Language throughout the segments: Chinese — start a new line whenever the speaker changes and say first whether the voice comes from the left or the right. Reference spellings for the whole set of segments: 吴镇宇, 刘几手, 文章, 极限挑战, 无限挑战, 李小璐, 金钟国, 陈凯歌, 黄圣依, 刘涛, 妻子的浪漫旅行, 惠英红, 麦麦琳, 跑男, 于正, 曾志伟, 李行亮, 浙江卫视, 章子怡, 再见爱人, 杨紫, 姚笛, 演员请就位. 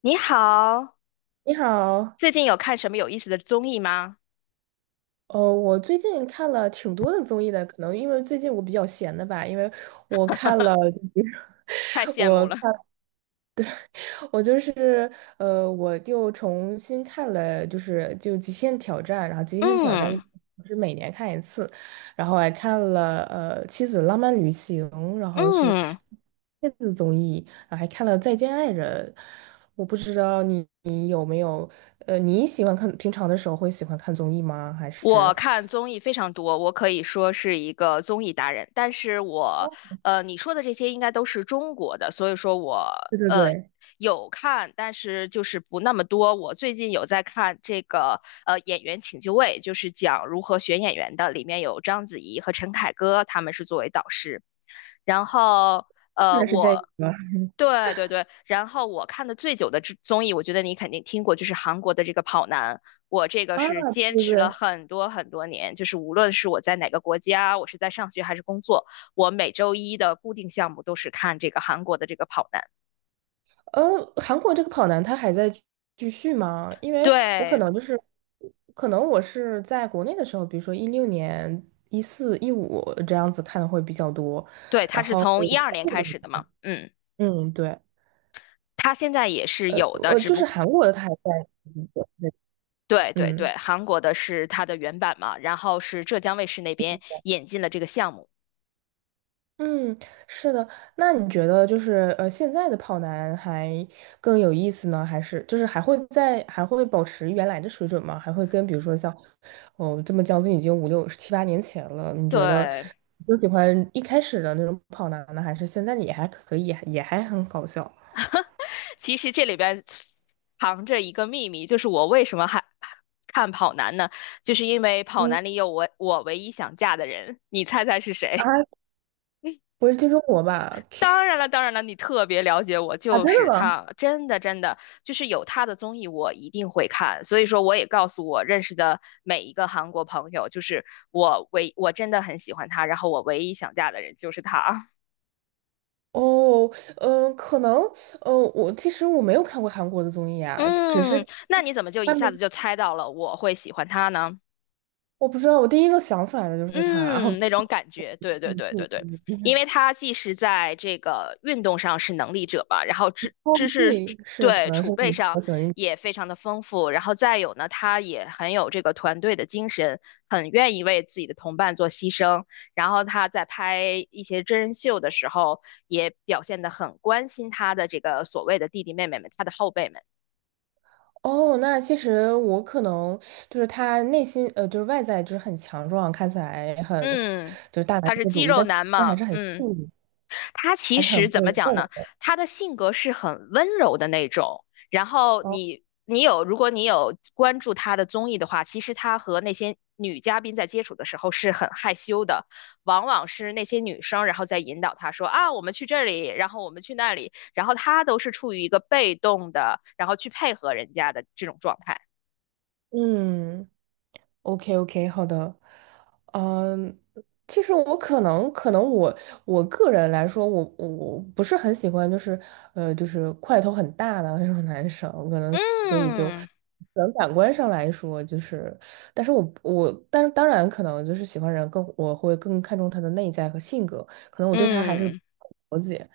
left: 你好，
right: 你好，
left: 最近有看什么有意思的综艺吗？
right: 我最近看了挺多的综艺的，可能因为最近我比较闲的吧，因为我看了，
left: 太 羡慕
right: 我
left: 了。
right: 看我就是我又重新看了，就是《极限挑战》。然后《极限挑战》
left: 嗯
right: 一是每年看一次，然后还看了《妻子的浪漫旅行》，然后是
left: 嗯，
right: 电子综艺，然后还看了《再见爱人》。我不知道你你有没有呃，你喜欢看平常的时候会喜欢看综艺吗？还
left: 我
right: 是。
left: 看综艺非常多，我可以说是一个综艺达人。但是我
right: 哦，
left: 你说的这些应该都是中国的，所以说我
right: 对对
left: 呃
right: 对，
left: 有看，但是就是不那么多。我最近有在看这个《演员请就位》，就是讲如何选演员的，里面有章子怡和陈凯歌，他们是作为导师。然后
right: 看的是这个。
left: 我对对对，然后我看的最久的之综艺，我觉得你肯定听过，就是韩国的这个《跑男》，我这个
right: 啊，
left: 是坚
right: 对对
left: 持了
right: 对。
left: 很多很多年，就是无论是我在哪个国家，我是在上学还是工作，我每周一的固定项目都是看这个韩国的这个《跑男》。
right: 呃，韩国这个跑男他还在继续吗？因为我可
left: 对
right: 能就是，可能我是在国内的时候，比如说16年、14、15这样子看的会比较多。
left: 对，它
right: 然
left: 是
right: 后
left: 从12年开始的嘛，嗯，
right: 嗯，对，
left: 它现在也是
right: 呃
left: 有的，只
right: 就是
left: 不
right: 韩国的他还在。
left: 对对
right: 嗯。
left: 对，韩国的是它的原版嘛，然后是浙江卫视那边引进了这个项目。
right: 嗯，是的。那你觉得就是现在的跑男还更有意思呢，还是就是还会保持原来的水准吗？还会跟比如说像哦这么将近已经五六七八年前了，你觉得
left: 对，
right: 更喜欢一开始的那种跑男呢，还是现在的也还可以，也还很搞笑？
left: 其实这里边藏着一个秘密，就是我为什么还看跑男呢？就是因为跑
right: 嗯。
left: 男里有我唯一想嫁的人，你猜猜是
right: 啊，
left: 谁？
right: 不是金钟国吧？
left: 当然了，当然了，你特别了解我，
right: 啊，
left: 就
right: 真的
left: 是
right: 吗？
left: 他，真的真的，就是有他的综艺我一定会看，所以说我也告诉我认识的每一个韩国朋友，就是我真的很喜欢他，然后我唯一想嫁的人就是他。
right: 哦。嗯、可能，我其实没有看过韩国的综艺 啊，只
left: 嗯，
right: 是。
left: 那你怎么就一下子就猜到了我会喜欢他呢？
right: 我不知道，我第一个想起来的就是他啊，然后
left: 嗯，那种感觉，对对
right: 嗯
left: 对对
right: 嗯。
left: 对，因为他既是在这个运动上是能力者吧，然后
right: 哦，
left: 知识
right: 对，是可
left: 对
right: 能
left: 储
right: 是
left: 备
right: 你
left: 上
right: 我喜欢运动。
left: 也非常的丰富，然后再有呢，他也很有这个团队的精神，很愿意为自己的同伴做牺牲，然后他在拍一些真人秀的时候，也表现得很关心他的这个所谓的弟弟妹妹们，他的后辈们，
right: 哦。那其实我可能就是他内心，就是外在就是很强壮，看起来很
left: 嗯，
right: 就是大男
left: 他是
right: 子
left: 肌
right: 主义，
left: 肉
right: 但是内
left: 男
right: 心还
left: 嘛，
right: 是很细
left: 嗯。
right: 腻，
left: 他
right: 还
left: 其
right: 是很
left: 实怎
right: 会
left: 么讲呢？
right: 做的。
left: 他的性格是很温柔的那种。然后
right: 哦。
left: 你你有，如果你有关注他的综艺的话，其实他和那些女嘉宾在接触的时候是很害羞的，往往是那些女生然后在引导他说啊，我们去这里，然后我们去那里，然后他都是处于一个被动的，然后去配合人家的这种状态。
right: 嗯。OK OK，好的。嗯，其实我可能我个人来说，我不是很喜欢，就是就是块头很大的那种男生，可能所以就可
left: 嗯
right: 能感官上来说，就是，但是我但是当然可能就是喜欢人更我会更看重他的内在和性格，可能我对他还是不
left: 嗯。
right: 了解。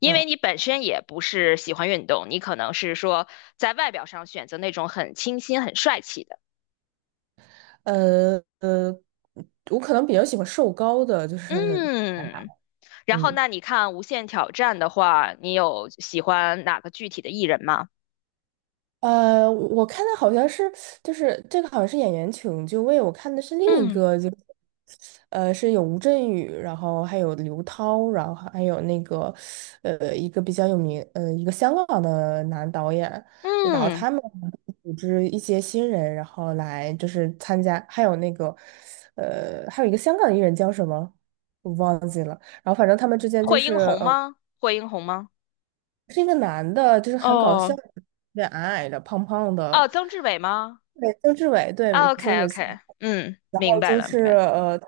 left: 因为
right: 嗯。
left: 你本身也不是喜欢运动，你可能是说在外表上选择那种很清新、很帅气的。
right: 呃呃，我可能比较喜欢瘦高的，就是。
left: 嗯，然后
right: 嗯。
left: 那你看《无限挑战》的话，你有喜欢哪个具体的艺人吗？
right: 我看的好像是，就是这个好像是演员请就位，我看的是另一
left: 嗯
right: 个，就是有吴镇宇，然后还有刘涛，然后还有那个一个比较有名一个香港的男导演，然后
left: 嗯，
right: 他们组织一些新人，然后来就是参加，还有那个还有一个香港艺人叫什么？然后反正他们之间就
left: 惠
right: 是
left: 英红
right: 呃。
left: 吗？惠英红吗？
right: 是一个男的，就是很搞
left: 哦
right: 笑，有点矮矮的、胖胖的。
left: 哦，曾志伟吗
right: 对，曾志伟，对，你说的
left: ？OK
right: 没错。
left: OK，嗯，
right: 然
left: 明
right: 后
left: 白
right: 就
left: 了明
right: 是
left: 白了，
right: 他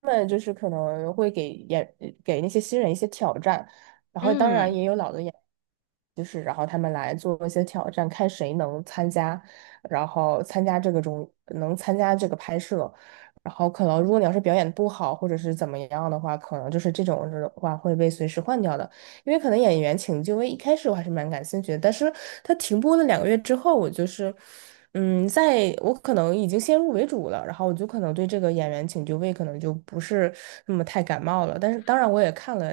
right: 们就是可能会给演那些新人一些挑战，然后当然
left: 嗯。
right: 也有老的演，就是然后他们来做一些挑战，看谁能参加，然后参加这个中能参加这个拍摄，然后可能如果你要是表演不好或者是怎么样的话，可能就是这种的话会被随时换掉的。因为可能演员请就位一开始我还是蛮感兴趣的，但是它停播了2个月之后，我就是，嗯，在我可能已经先入为主了，然后我就可能对这个演员请就位可能就不是那么太感冒了，但是当然我也看了，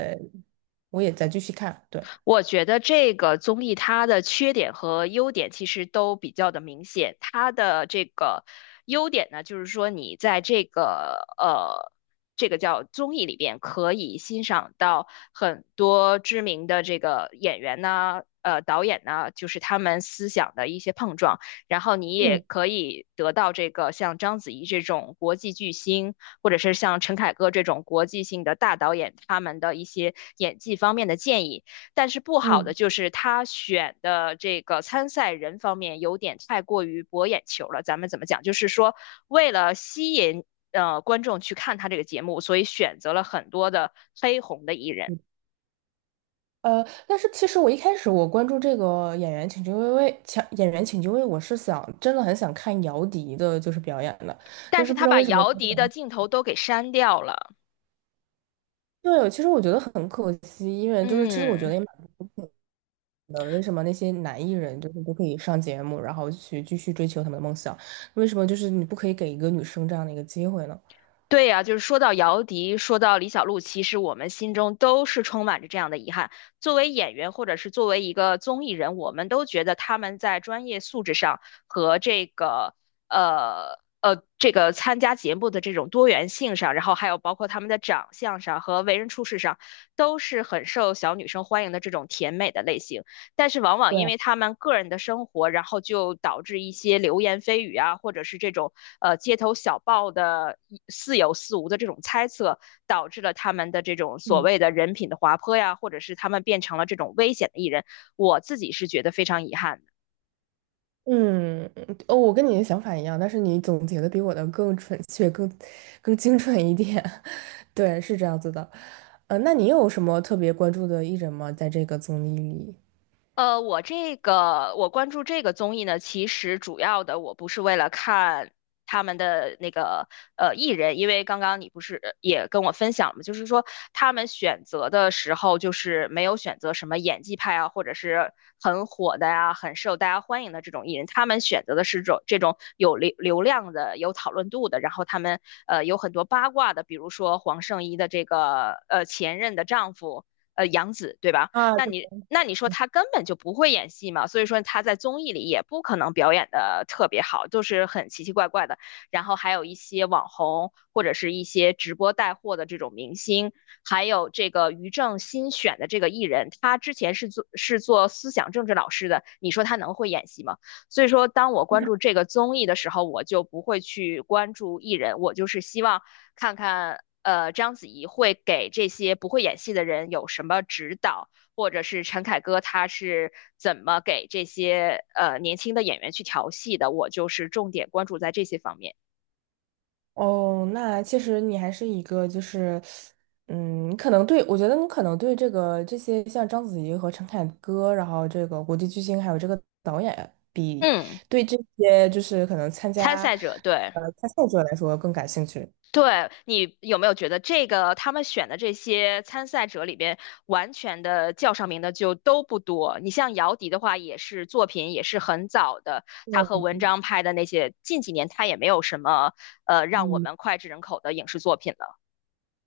right: 我也在继续看。对。
left: 我觉得这个综艺它的缺点和优点其实都比较的明显。它的这个优点呢，就是说你在这个这个叫综艺里边可以欣赏到很多知名的这个演员呢。呃，导演呢，就是他们思想的一些碰撞，然后你也
right: 嗯
left: 可以得到这个像章子怡这种国际巨星，或者是像陈凯歌这种国际性的大导演，他们的一些演技方面的建议。但是不好的
right: 嗯。
left: 就是他选的这个参赛人方面有点太过于博眼球了。咱们怎么讲？就是说，为了吸引观众去看他这个节目，所以选择了很多的黑红的艺人，
right: 但是其实我一开始我关注这个演员请就位，请演员请就位，我是想真的很想看姚笛的，就是表演的，
left: 但
right: 但
left: 是
right: 是不知
left: 他
right: 道
left: 把
right: 为什么。
left: 姚笛的镜头都给删掉了。
right: 对，其实我觉得很可惜，因为就是其实我觉
left: 嗯。
right: 得也蛮。的，为什么那些男艺人就是都可以上节目，然后去继续追求他们的梦想？为什么就是你不可以给一个女生这样的一个机会呢？
left: 对呀，就是说到姚笛，说到李小璐，其实我们心中都是充满着这样的遗憾。作为演员，或者是作为一个综艺人，我们都觉得他们在专业素质上和这个这个参加节目的这种多元性上，然后还有包括他们的长相上和为人处事上，都是很受小女生欢迎的这种甜美的类型。但是往往因
right: 对。
left: 为他们个人的生活，然后就导致一些流言蜚语啊，或者是这种街头小报的似有似无的这种猜测，导致了他们的这种所
right: 嗯
left: 谓的人品的滑坡呀，或者是他们变成了这种危险的艺人。我自己是觉得非常遗憾的。
right: 嗯。哦，我跟你的想法一样，但是你总结的比我的更准确、更精准一点。对，是这样子的。那你有什么特别关注的艺人吗？在这个综艺里？
left: 呃，我这个我关注这个综艺呢，其实主要的我不是为了看他们的那个艺人，因为刚刚你不是也跟我分享了嘛，就是说他们选择的时候，就是没有选择什么演技派啊，或者是很火的呀、很受大家欢迎的这种艺人，他们选择的是种这种有流量的、有讨论度的，然后他们有很多八卦的，比如说黄圣依的这个前任的丈夫。呃，杨紫对吧？那你说他根本就不会演戏嘛，所以说他在综艺里也不可能表演的特别好，就是很奇奇怪怪的。然后还有一些网红或者是一些直播带货的这种明星，还有这个于正新选的这个艺人，他之前是做思想政治老师的，你说他能会演戏吗？所以说，当我关注这个综艺的时候，我就不会去关注艺人，我就是希望看看。呃，章子怡会给这些不会演戏的人有什么指导？或者是陈凯歌他是怎么给这些年轻的演员去调戏的，我就是重点关注在这些方面。
right: 哦，那其实你还是一个就是。嗯，你可能对，我觉得你可能对这个这些像章子怡和陈凯歌，然后这个国际巨星，还有这个导演，比
left: 嗯，
right: 对这些就是可能
left: 参赛者，对。
right: 参赛者来说更感兴趣。
left: 对，你有没有觉得这个他们选的这些参赛者里边，完全的叫上名的就都不多？你像姚笛的话，也是作品也是很早的，他和
right: 对。
left: 文章拍的那些，近几年他也没有什么让我
right: 嗯
left: 们脍炙人口的影视作品了。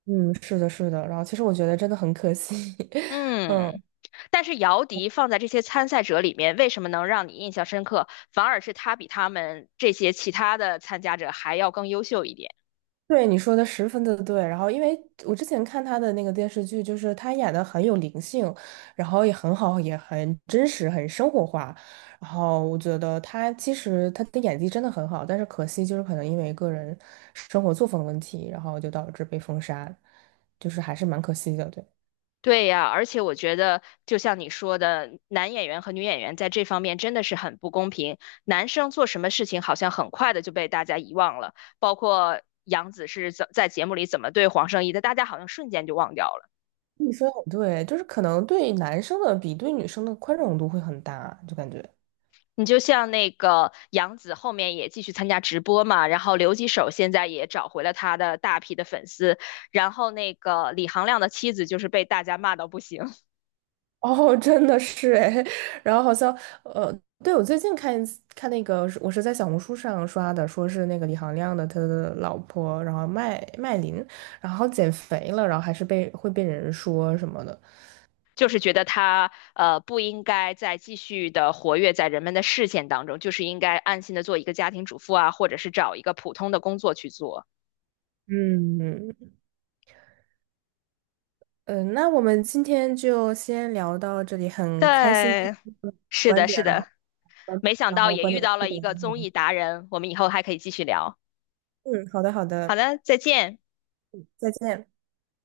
right: 嗯，是的，是的。然后其实我觉得真的很可惜。
left: 嗯。
right: 嗯。
left: 但是姚笛放在这些参赛者里面，为什么能让你印象深刻？反而是他比他们这些其他的参加者还要更优秀一点。
right: 对，你说的十分的对。然后，因为我之前看他的那个电视剧，就是他演的很有灵性，然后也很好，也很真实，很生活化。然后我觉得他其实他的演技真的很好，但是可惜就是可能因为个人生活作风的问题，然后就导致被封杀，就是还是蛮可惜的。对，
left: 对呀，而且我觉得，就像你说的，男演员和女演员在这方面真的是很不公平。男生做什么事情好像很快的就被大家遗忘了，包括杨紫是怎在节目里怎么对黄圣依的，大家好像瞬间就忘掉了。
right: 你说的很对，就是可能对男生的比对女生的宽容度会很大，就感觉。
left: 你就像那个杨紫后面也继续参加直播嘛，然后刘几手现在也找回了他的大批的粉丝，然后那个李行亮的妻子就是被大家骂到不行，
right: 哦，真的是哎。然后好像呃，对我最近看一次看那个，我是在小红书上刷的，说是那个李行亮的他的老婆，然后麦麦琳，然后减肥了，然后还是被会被人说什么的。
left: 就是觉得他不应该再继续的活跃在人们的视线当中，就是应该安心的做一个家庭主妇啊，或者是找一个普通的工作去做。
right: 嗯嗯。那我们今天就先聊到这里，很开心
left: 对，是
right: 观
left: 的，是
right: 点，然后
left: 的，没想
right: 然
left: 到
right: 后
left: 也
right: 观
left: 遇
right: 点
left: 到
right: 互
left: 了一个综
right: 动。
left: 艺达人，我们以后还可以继续聊。
right: 嗯，好的好
left: 好
right: 的，
left: 的，再见。
right: 再见。